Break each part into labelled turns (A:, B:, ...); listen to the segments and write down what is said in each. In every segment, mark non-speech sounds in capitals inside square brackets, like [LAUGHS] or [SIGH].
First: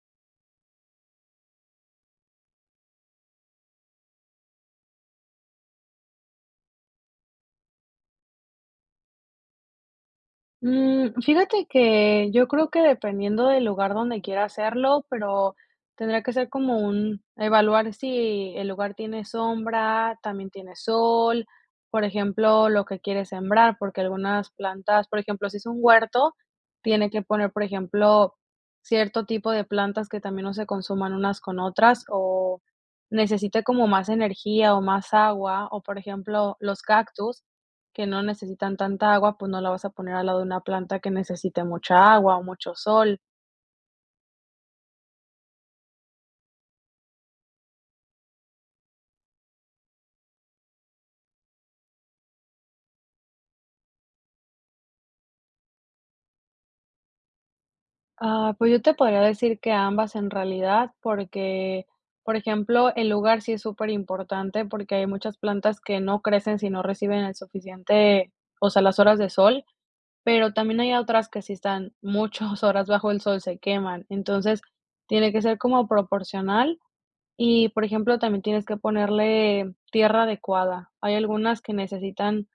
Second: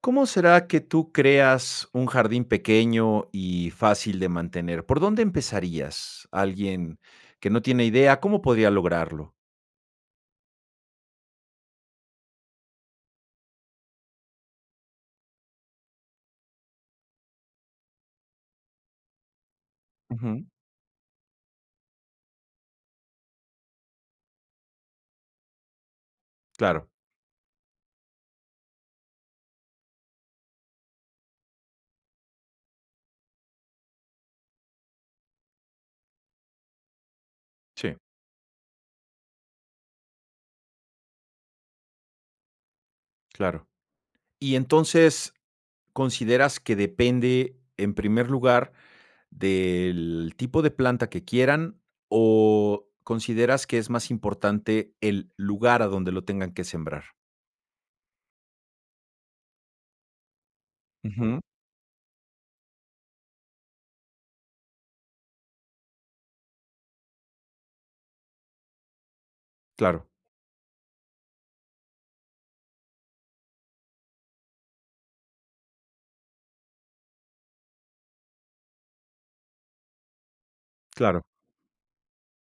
A: ¿Cómo será que tú creas un jardín pequeño y fácil de mantener? ¿Por dónde empezarías? Alguien que no tiene idea, ¿cómo podría lograrlo?
B: Fíjate que yo creo que dependiendo del lugar donde quiera hacerlo, pero tendrá que ser como un evaluar si el lugar tiene sombra,
A: Ujú,
B: también tiene sol, por ejemplo, lo que quieres sembrar, porque algunas plantas, por ejemplo, si es un huerto,
A: claro,
B: tiene que poner, por ejemplo, cierto tipo de plantas que también no se consuman unas con otras o necesite como más energía o más agua, o por ejemplo, los cactus
A: sí,
B: que no necesitan tanta agua, pues no la vas a poner al lado de una planta que necesite mucha agua o mucho sol.
A: claro. Y entonces, ¿consideras que depende, en primer lugar, del tipo de planta que quieran o consideras que es más importante el lugar a donde lo tengan que sembrar?
B: Ah, pues yo te podría decir que ambas en realidad,
A: Ujú,
B: porque, por ejemplo, el lugar sí es súper importante porque hay muchas plantas que no crecen si no reciben el suficiente, o sea, las horas de sol,
A: claro,
B: pero también hay otras que si están muchas horas bajo el sol se queman. Entonces, tiene que ser como proporcional y, por ejemplo, también tienes que ponerle tierra adecuada. Hay
A: claro,
B: algunas que necesitan.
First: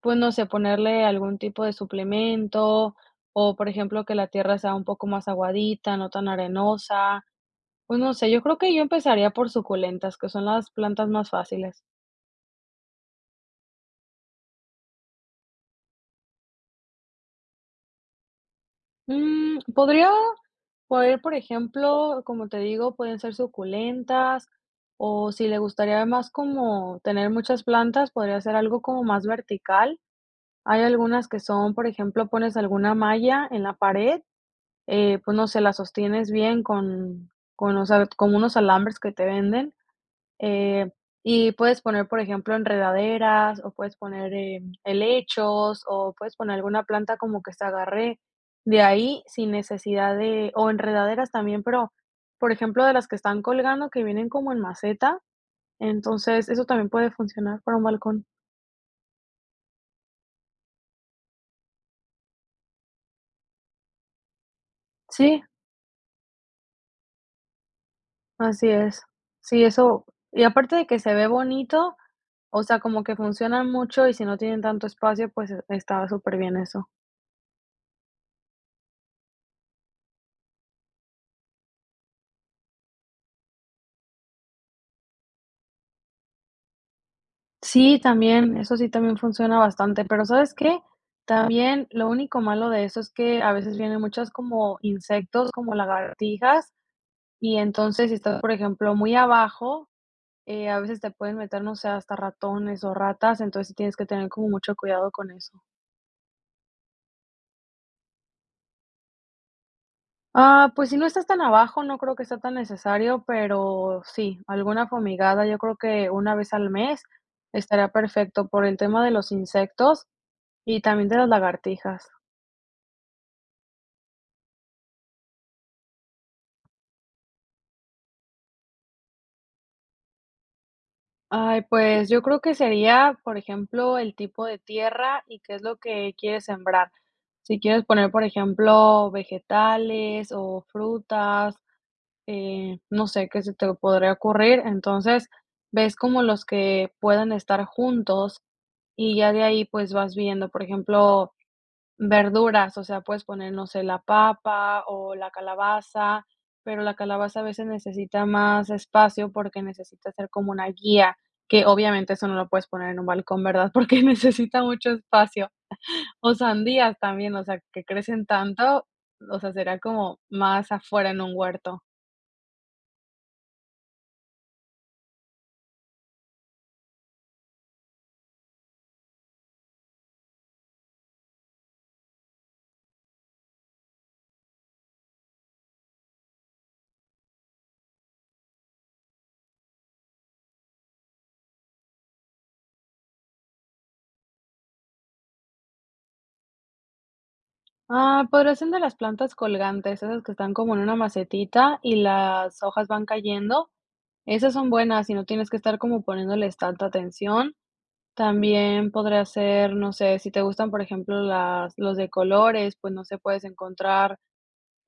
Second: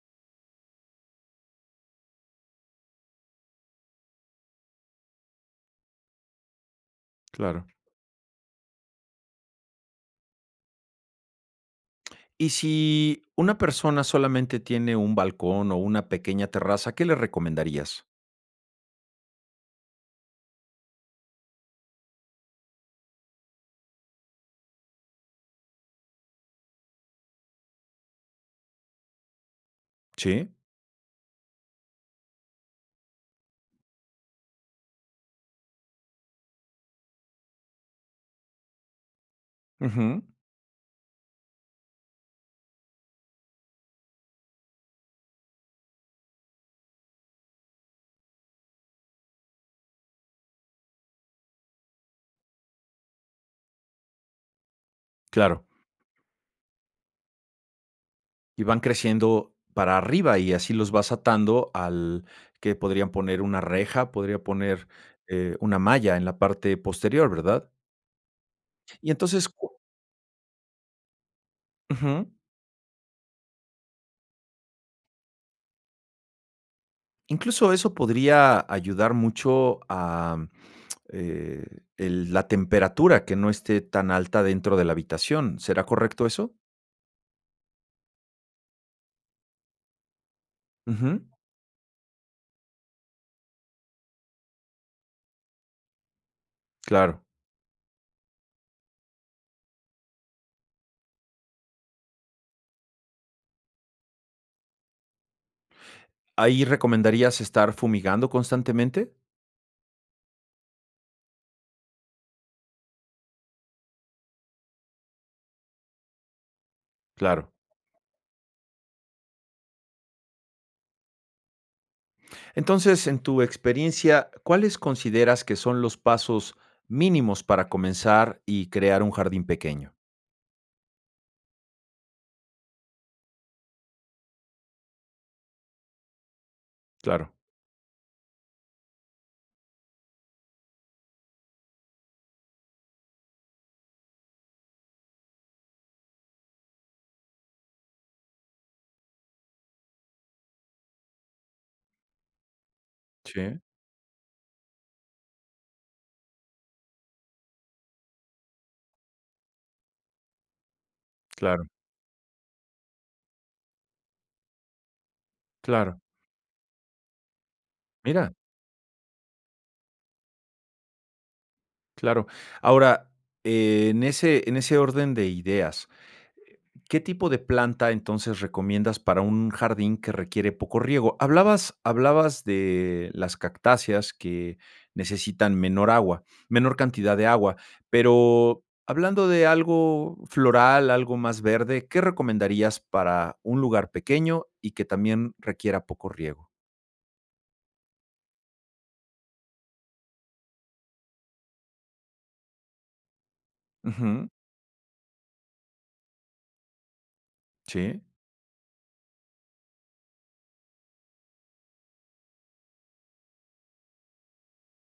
B: Pues no sé, ponerle algún tipo de suplemento o, por ejemplo, que la tierra sea un poco más aguadita, no tan arenosa.
A: claro.
B: Pues no sé, yo creo que yo empezaría por suculentas, que son las plantas más fáciles.
A: Y si una persona solamente tiene un balcón o una pequeña terraza, ¿qué le recomendarías?
B: Podría poder, por ejemplo, como te digo, pueden ser suculentas o si le gustaría más como tener muchas plantas, podría ser algo como más vertical.
A: Sí,
B: Hay algunas que son, por ejemplo, pones alguna malla en la pared. Pues, no sé, la sostienes bien con o sea, con unos alambres que te venden,
A: ujú,
B: eh, y puedes poner, por ejemplo, enredaderas, o puedes poner, helechos, o puedes poner alguna planta como que se agarre de ahí sin necesidad de o enredaderas también, pero, por ejemplo, de las que están colgando que vienen como en maceta,
A: claro.
B: entonces eso también puede funcionar para un balcón.
A: Y van creciendo para arriba y así los vas atando al que podrían poner una reja, podría poner
B: Sí.
A: una malla en la parte posterior, ¿verdad?
B: Así es.
A: Y entonces,
B: Sí, eso y aparte de que se ve bonito,
A: ujú,
B: o sea, como que funcionan mucho y si no tienen tanto espacio, pues, está súper bien eso.
A: incluso eso podría ayudar mucho a eh, la temperatura que no esté tan alta dentro de la habitación. ¿Será correcto eso?
B: Sí, también, eso sí también funciona bastante, pero, ¿sabes qué?
A: Ujú,
B: También lo único malo de eso es que a veces vienen muchas como insectos, como lagartijas,
A: claro.
B: y entonces, si estás, por ejemplo, muy abajo, a veces te pueden meter, no sé, hasta ratones o ratas, entonces sí tienes que tener como mucho cuidado con eso.
A: ¿Ahí recomendarías estar fumigando constantemente?
B: Ah, pues si no estás tan abajo, no creo que sea tan necesario, pero sí, alguna fumigada, yo creo que una vez al mes
A: Claro.
B: estaría perfecto por el tema de los insectos y también de las lagartijas.
A: Entonces, en tu experiencia, ¿cuáles consideras que son los pasos mínimos para comenzar y crear un jardín pequeño?
B: Ay, pues yo creo que sería, por ejemplo, el tipo de tierra y qué es lo que quieres sembrar.
A: Claro.
B: Si quieres poner, por ejemplo, vegetales o frutas, no sé qué se te podría ocurrir. Entonces, ves como los que puedan estar juntos. Y ya de ahí, pues, vas viendo, por ejemplo, verduras, o sea, puedes poner,
A: Sí,
B: no sé, la papa o la calabaza, pero la calabaza a veces necesita más espacio porque necesita hacer como una guía,
A: claro,
B: que obviamente eso no lo puedes poner en un balcón, ¿verdad? [LAUGHS] Porque necesita mucho espacio.
A: claro.
B: O sandías también, o sea, que crecen
A: Mira,
B: tanto, o sea, será como más afuera en un huerto.
A: claro. Ahora, en ese orden de ideas, ¿qué tipo de planta entonces recomiendas para un jardín que requiere poco riego? Hablabas de las cactáceas que necesitan menor agua, menor cantidad de agua, pero hablando de algo floral, algo más verde, ¿qué recomendarías para un lugar pequeño y que también requiera poco riego?
B: Ah, podría ser de las plantas colgantes, esas que están como en una macetita y las hojas van cayendo.
A: Ujú,
B: Esas son buenas, y no tienes que estar como poniéndoles tanta atención.
A: sí,
B: También podría ser, no sé, si te gustan, por ejemplo, las los de colores, pues, no sé, puedes encontrar,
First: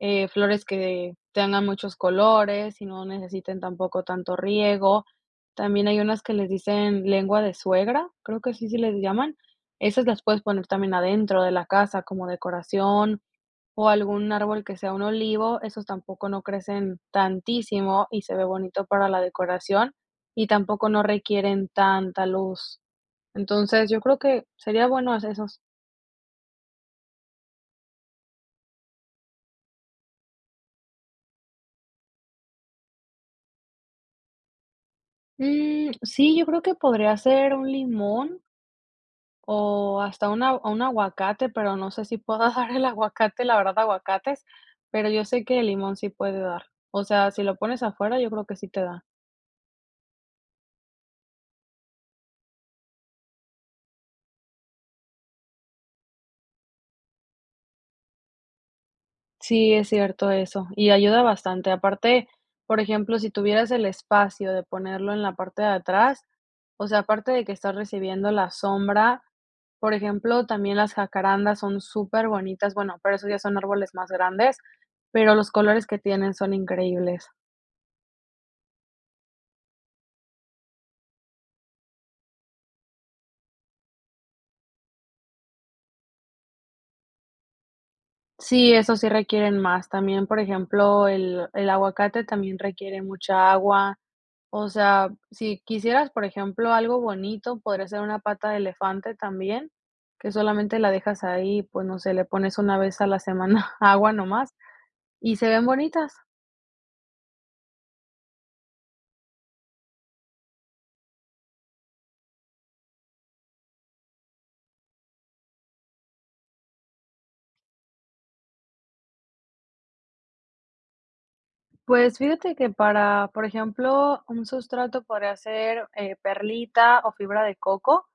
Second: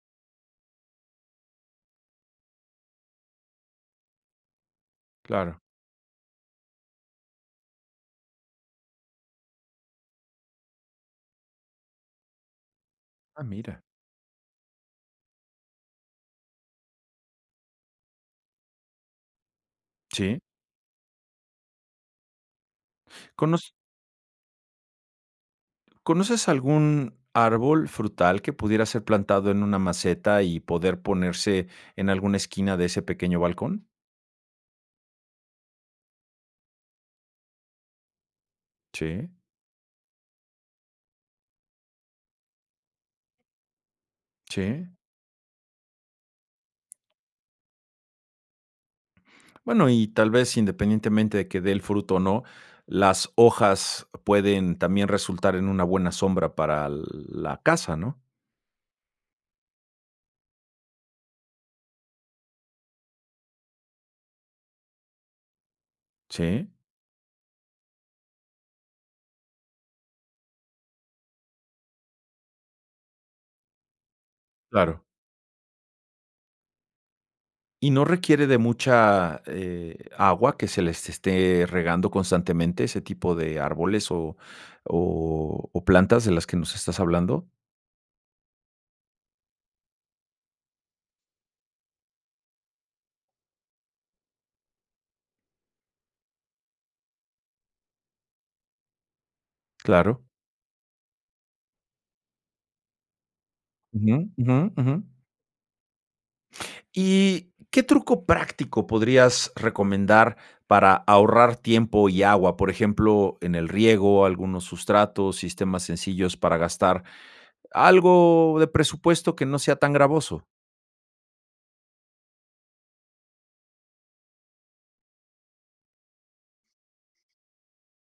B: flores que tengan muchos colores y no necesiten tampoco tanto riego.
A: claro.
B: También hay unas que les dicen lengua de suegra, creo que así sí les llaman. Esas las puedes poner también adentro de la casa como decoración,
A: Ah, mira.
B: o algún árbol que sea un olivo, esos tampoco no crecen tantísimo y se ve bonito para la decoración,
A: Sí.
B: y tampoco no requieren tanta luz. Entonces, yo creo que sería bueno hacer esos.
A: ¿Conoces algún árbol frutal que pudiera ser plantado en una maceta y poder ponerse en alguna esquina de ese pequeño balcón?
B: Mm, sí, yo creo que podría ser un limón
A: Sí,
B: o hasta una un aguacate, pero no sé si pueda [LAUGHS] dar el aguacate, la verdad, aguacates,
A: sí.
B: pero yo sé que el limón sí puede dar. O sea, si lo pones afuera, yo creo que sí te da.
A: Bueno, y tal vez independientemente de que dé el fruto o no, las hojas pueden también resultar en una buena sombra para la casa, ¿no?
B: Sí, es cierto eso, y ayuda bastante. Aparte, por ejemplo, si tuvieras el espacio de ponerlo en la parte de atrás,
A: Sí,
B: o sea, aparte de que estás recibiendo la sombra, por ejemplo, también las jacarandas son súper bonitas. Bueno, pero esos ya son árboles más grandes,
A: claro.
B: pero los colores que tienen son increíbles.
A: Y no requiere de mucha agua que se les esté regando constantemente ese tipo de árboles o plantas de las que nos estás hablando.
B: Sí, eso sí requieren más. También, por ejemplo, el aguacate también requiere mucha agua. O sea, si quisieras, por ejemplo, algo bonito, podría ser una pata de elefante también,
A: Claro.
B: que solamente la dejas ahí, pues, no sé, le pones una vez a la semana [LAUGHS] agua
A: Ujú,
B: nomás
A: ujú, ujú.
B: y se ven bonitas.
A: ¿Y qué truco práctico podrías recomendar para ahorrar tiempo y agua? Por ejemplo, en el riego, algunos sustratos, sistemas sencillos para gastar algo de presupuesto que no sea tan gravoso.
B: Pues fíjate que para, por ejemplo, un sustrato podría ser perlita o fibra de coco.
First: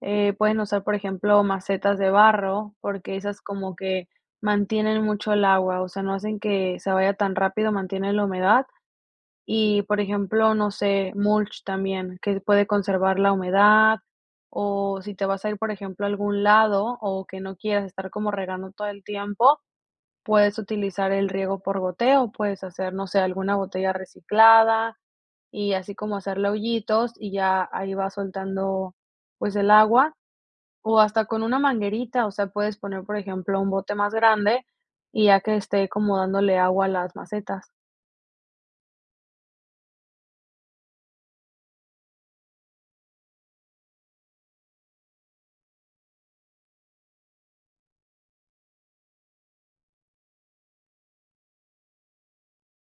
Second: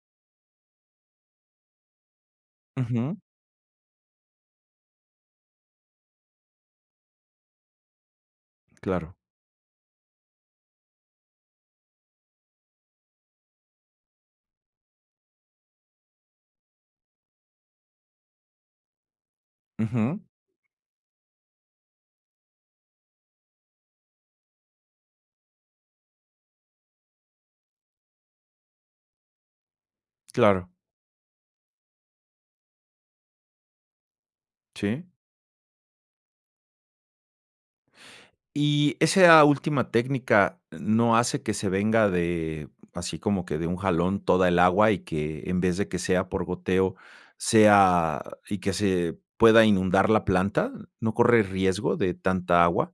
B: Pueden usar, por ejemplo, macetas de barro, porque
A: Ujú,
B: esas como que mantienen mucho el agua, o sea, no hacen que se vaya tan rápido, mantienen la humedad.
A: claro.
B: Y, por ejemplo, no sé, mulch también, que puede conservar la humedad, o si te vas a ir, por ejemplo, a algún lado o que no quieras estar como regando todo el tiempo,
A: Ujú,
B: puedes utilizar el riego por goteo, puedes hacer, no sé, alguna botella reciclada y así como hacerle hoyitos y ya ahí va soltando, pues, el agua,
A: claro.
B: o hasta con una manguerita, o sea, puedes poner, por ejemplo, un bote más grande
A: Sí.
B: y ya que esté como dándole agua a las macetas.
A: Y esa última técnica, ¿no hace que se venga de así como que de un jalón toda el agua y que en vez de que sea por goteo, sea y que se pueda inundar la planta? ¿No corre riesgo de tanta agua?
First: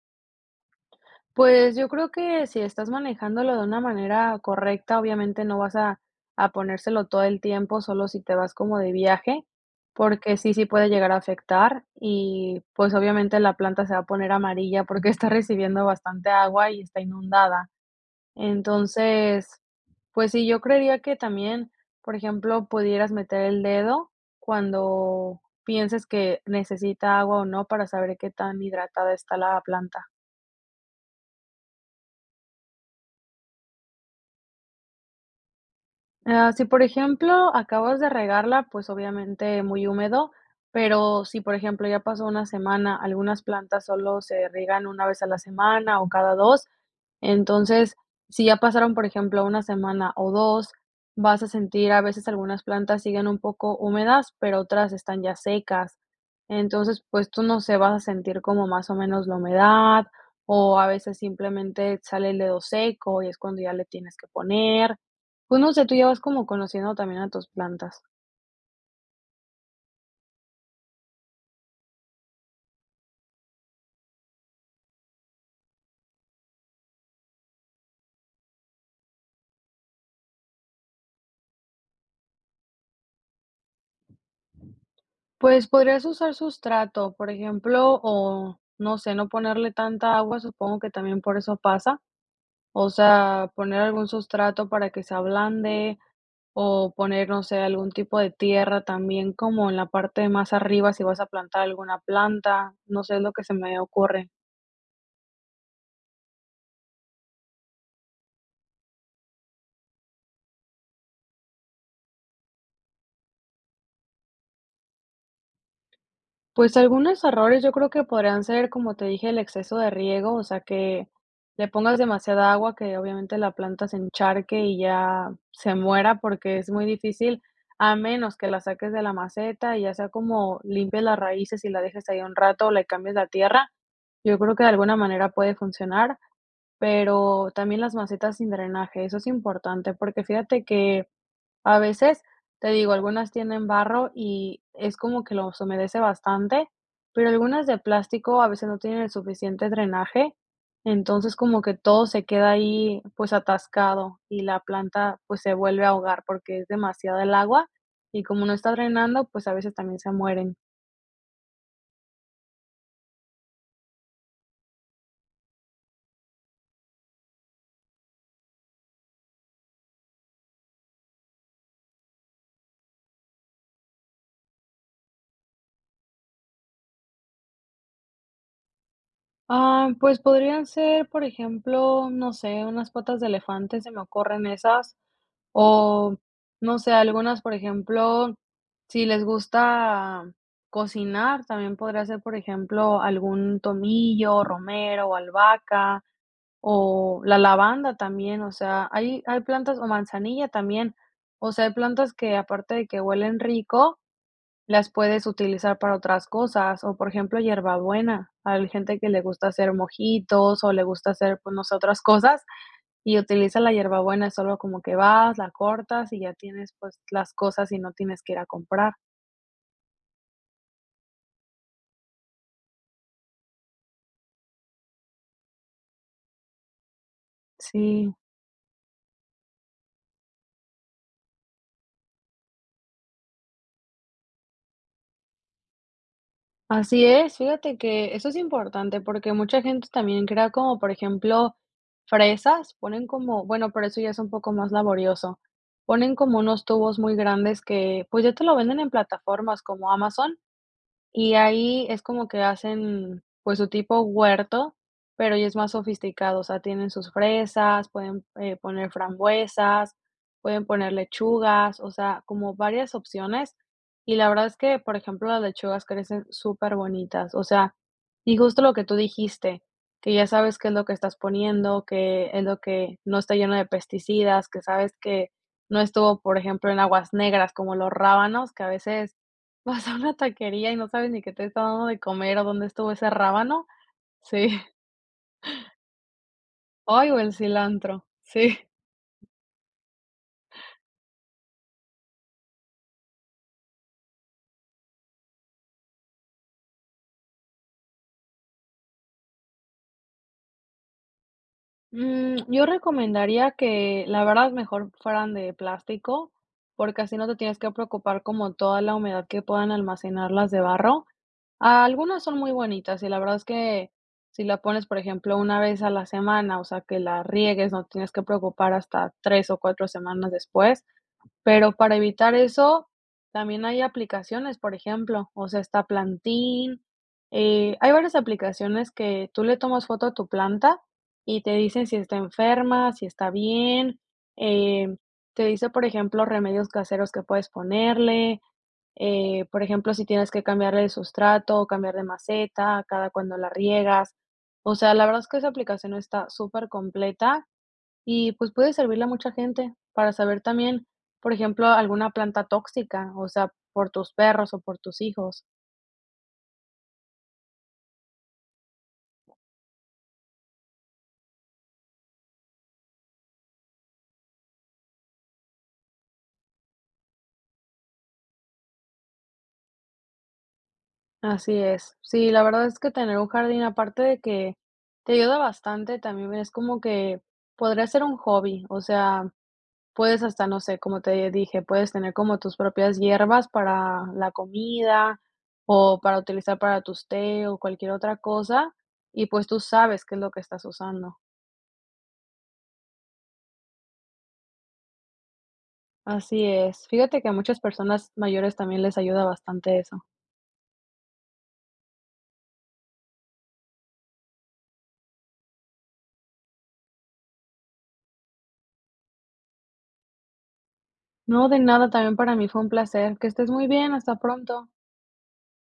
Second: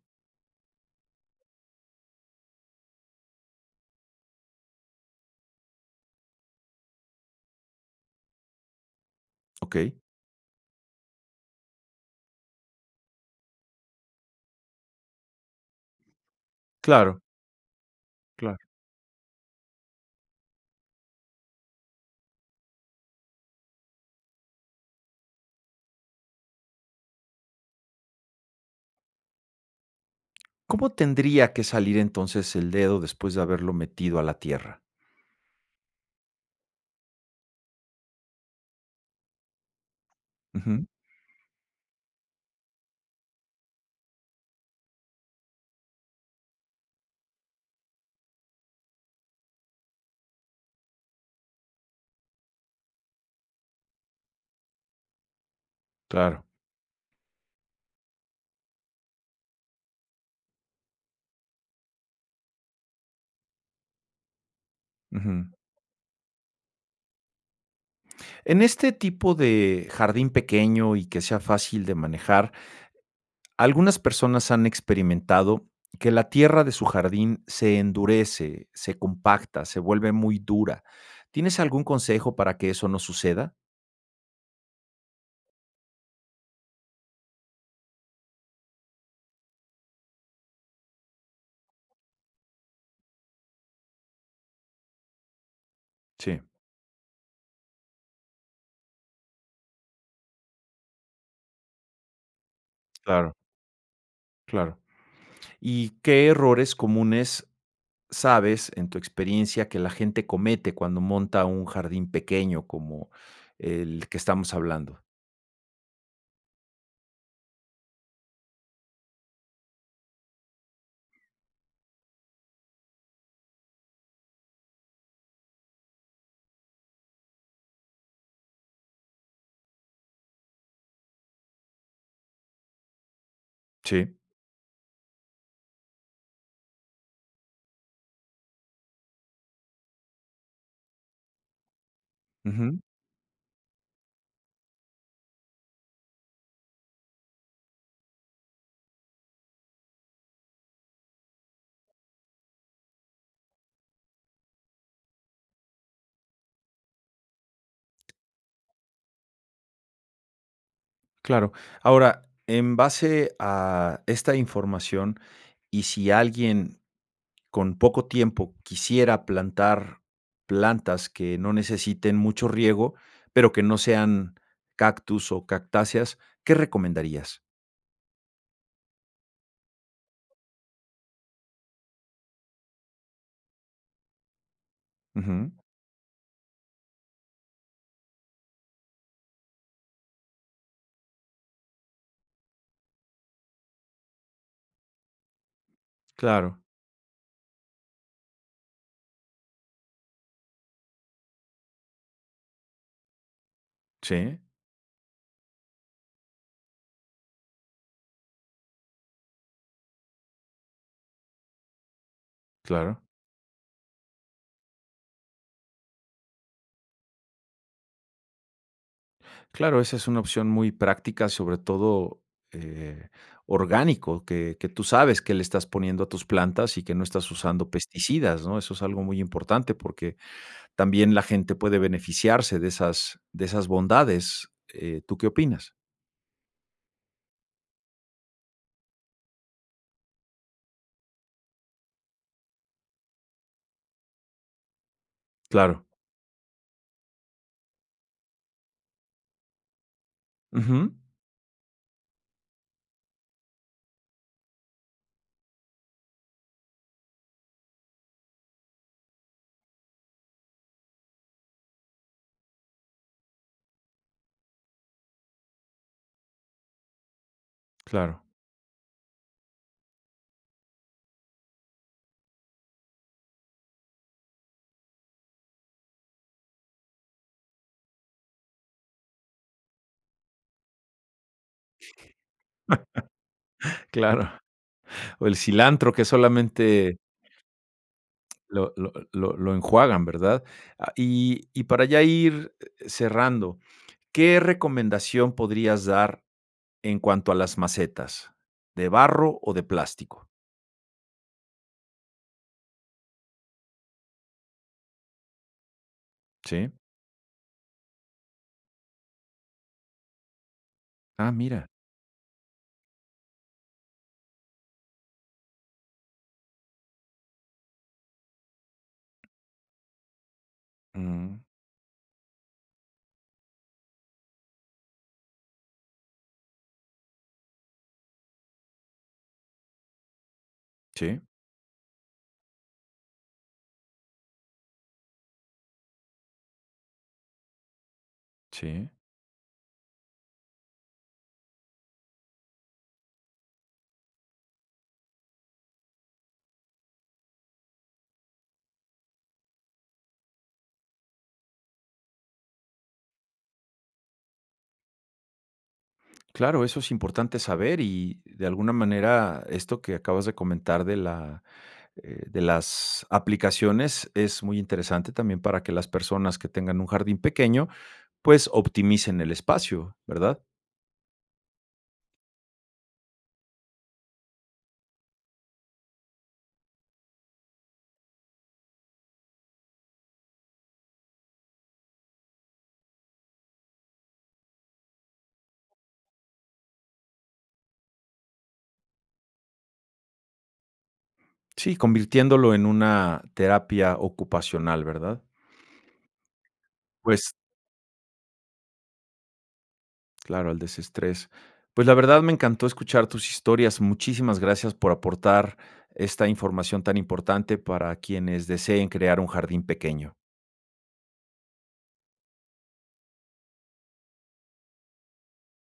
B: Pues, yo creo que si estás manejándolo de una manera correcta, obviamente no vas a ponérselo todo el tiempo, solo si te vas como de viaje,
A: ¿Ok?
B: porque sí, sí puede llegar a afectar y, pues, obviamente la planta se va a poner amarilla porque [LAUGHS] está recibiendo bastante agua y está
A: Claro,
B: inundada.
A: claro.
B: Entonces, pues sí, yo creería que también, por ejemplo, pudieras meter el dedo cuando pienses que necesita agua o no para saber qué tan hidratada está la planta.
A: ¿Cómo tendría que salir entonces el dedo después de haberlo metido a la tierra?
B: Ah, si, por ejemplo, acabas de regarla, pues, obviamente muy húmedo,
A: Ujú,
B: pero si, por ejemplo, ya pasó una semana, algunas plantas solo se riegan una vez a la semana o cada 2. Entonces, si ya pasaron, por ejemplo, una semana o 2, vas a sentir a veces algunas plantas siguen un poco húmedas, pero otras están ya secas.
A: claro,
B: Entonces, pues tú no sé, vas a sentir como más o menos la humedad, o a veces simplemente sale el dedo seco y es cuando ya le tienes que poner.
A: ujú.
B: Pues no sé, tú ya vas como conociendo también a tus plantas.
A: En este tipo de jardín pequeño y que sea fácil de manejar, algunas personas han experimentado que la tierra de su jardín se endurece, se compacta, se vuelve muy dura. ¿Tienes algún consejo para que eso no suceda?
B: Pues podrías usar sustrato, por ejemplo, o no sé, no ponerle tanta agua, supongo que también por eso pasa. O sea, poner algún sustrato para que se ablande
A: Sí,
B: o poner, no sé, algún tipo de tierra también como en la parte más arriba si vas a plantar alguna planta, no sé, es lo
A: claro,
B: que se me ocurre.
A: claro. ¿Y qué errores comunes sabes en tu experiencia que la gente comete cuando monta un jardín pequeño como el que estamos hablando?
B: Pues algunos errores yo creo que podrían ser, como te dije, el exceso de riego, o sea, que le pongas demasiada agua, que obviamente la planta se encharque y ya se muera porque es muy difícil, a menos que la saques de la maceta y ya sea como limpies las raíces y la dejes ahí un rato o le cambies la tierra.
A: Sí,
B: Yo creo que de alguna manera puede funcionar, pero también las macetas sin drenaje, eso es importante, porque fíjate que a veces, te
A: ujú,
B: digo, algunas tienen barro y es como que los humedece bastante, pero algunas de plástico a veces no tienen el suficiente drenaje, entonces como que todo se queda ahí pues atascado y la planta pues se vuelve a ahogar porque es demasiada el agua y como no está drenando, pues a veces también se mueren.
A: claro. Ahora, en base a esta información, y si alguien con poco tiempo quisiera plantar plantas que no necesiten mucho riego, pero que no sean cactus o cactáceas, ¿qué recomendarías?
B: Ah, pues podrían ser, por ejemplo, no sé, unas patas de elefante, se me ocurren esas,
A: Ujú.
B: o no sé, algunas, por ejemplo, si les gusta cocinar, también podría ser, por ejemplo, algún tomillo, romero o albahaca,
A: Claro,
B: o la lavanda también, o sea, hay plantas, o manzanilla también, o sea, hay plantas que aparte de que huelen rico,
A: sí,
B: las puedes utilizar para otras cosas, o por ejemplo, hierbabuena. Hay gente que le gusta hacer mojitos o le gusta hacer, pues, no sé, otras [LAUGHS] cosas,
A: claro.
B: y utiliza la hierbabuena, solo como que vas, la cortas y ya tienes, pues, las cosas y no tienes que ir a comprar.
A: Claro, esa es una opción muy práctica, sobre todo eh, orgánico, que tú sabes que le estás poniendo a tus plantas y que no estás usando
B: Sí,
A: pesticidas, ¿no? Eso es algo muy importante porque también la gente puede beneficiarse de esas bondades. ¿Tú qué opinas?
B: así es. Fíjate que eso es importante porque mucha gente también crea como, por ejemplo, fresas, ponen como bueno, pero eso ya es un poco más laborioso.
A: Claro.
B: Ponen como unos tubos muy grandes que, pues, ya te lo venden en plataformas como Amazon,
A: Ujú.
B: y ahí es como que hacen, pues, su tipo huerto, pero ya es más sofisticado, o sea, tienen sus fresas, pueden, poner frambuesas, pueden poner lechugas, o sea, como varias opciones. Y la verdad es que, por ejemplo, las lechugas crecen súper bonitas, o sea,
A: Claro,
B: y justo lo que tú dijiste, que ya sabes qué es lo que estás poniendo, que es lo que no está lleno de pesticidas, que sabes que no estuvo, por ejemplo, en aguas negras, como los rábanos, que a veces vas a una taquería y no sabes ni qué te está dando de comer o dónde estuvo ese rábano.
A: claro.
B: Sí. [LAUGHS]
A: O el cilantro que solamente
B: Ay, o el cilantro. Sí.
A: lo enjuagan, ¿verdad? Ah, y para ya ir cerrando, ¿qué recomendación podrías dar en cuanto a las macetas? ¿De barro o de plástico?
B: Mm, yo recomendaría que, la verdad, mejor fueran de plástico,
A: Sí.
B: porque así no te tienes que preocupar como toda la humedad que puedan almacenar las de barro.
A: Ah, mira.
B: Ah, algunas son muy bonitas y la verdad es que si la pones, por ejemplo, una vez a la semana, o sea, que la riegues, no tienes que preocupar hasta 3 o 4 semanas después.
A: Mm,
B: Pero para evitar eso, también hay aplicaciones, por ejemplo, o sea, está Plantin, hay varias aplicaciones que tú le tomas foto a tu planta
A: sí,
B: y te dicen si está enferma, si está bien, em, te dice, por ejemplo, remedios caseros que puedes ponerle,
A: sí.
B: por ejemplo, si tienes que cambiarle el sustrato o cambiar de maceta, cada cuando la riegas. O sea, la verdad es que esa aplicación está súper completa y pues puede servirle a mucha gente para saber también, por ejemplo, alguna planta tóxica, o sea, por tus perros o por tus hijos.
A: Claro, eso es importante saber y de alguna manera esto que acabas de comentar de la, de las aplicaciones es muy interesante también para que las personas que tengan un jardín pequeño pues optimicen el espacio, ¿verdad?
B: Así es. Sí, la verdad es que tener un jardín, aparte de que te ayuda bastante, también es como que podría ser un hobby, o sea, puedes hasta, no sé, como te dije, puedes tener como tus propias hierbas para la comida o para utilizar para tus té o cualquier otra cosa, y pues tú sabes qué es lo que estás usando.
A: Sí, convirtiéndolo en una terapia ocupacional, ¿verdad?
B: Así es. Fíjate que a
A: Pues
B: muchas personas mayores también les ayuda bastante eso.
A: claro, al desestrés. Pues la verdad me encantó escuchar tus historias. Muchísimas gracias por aportar esta información tan importante para quienes deseen crear un jardín pequeño.
B: No, de nada, también para mí fue un placer. Que estés muy bien, hasta pronto.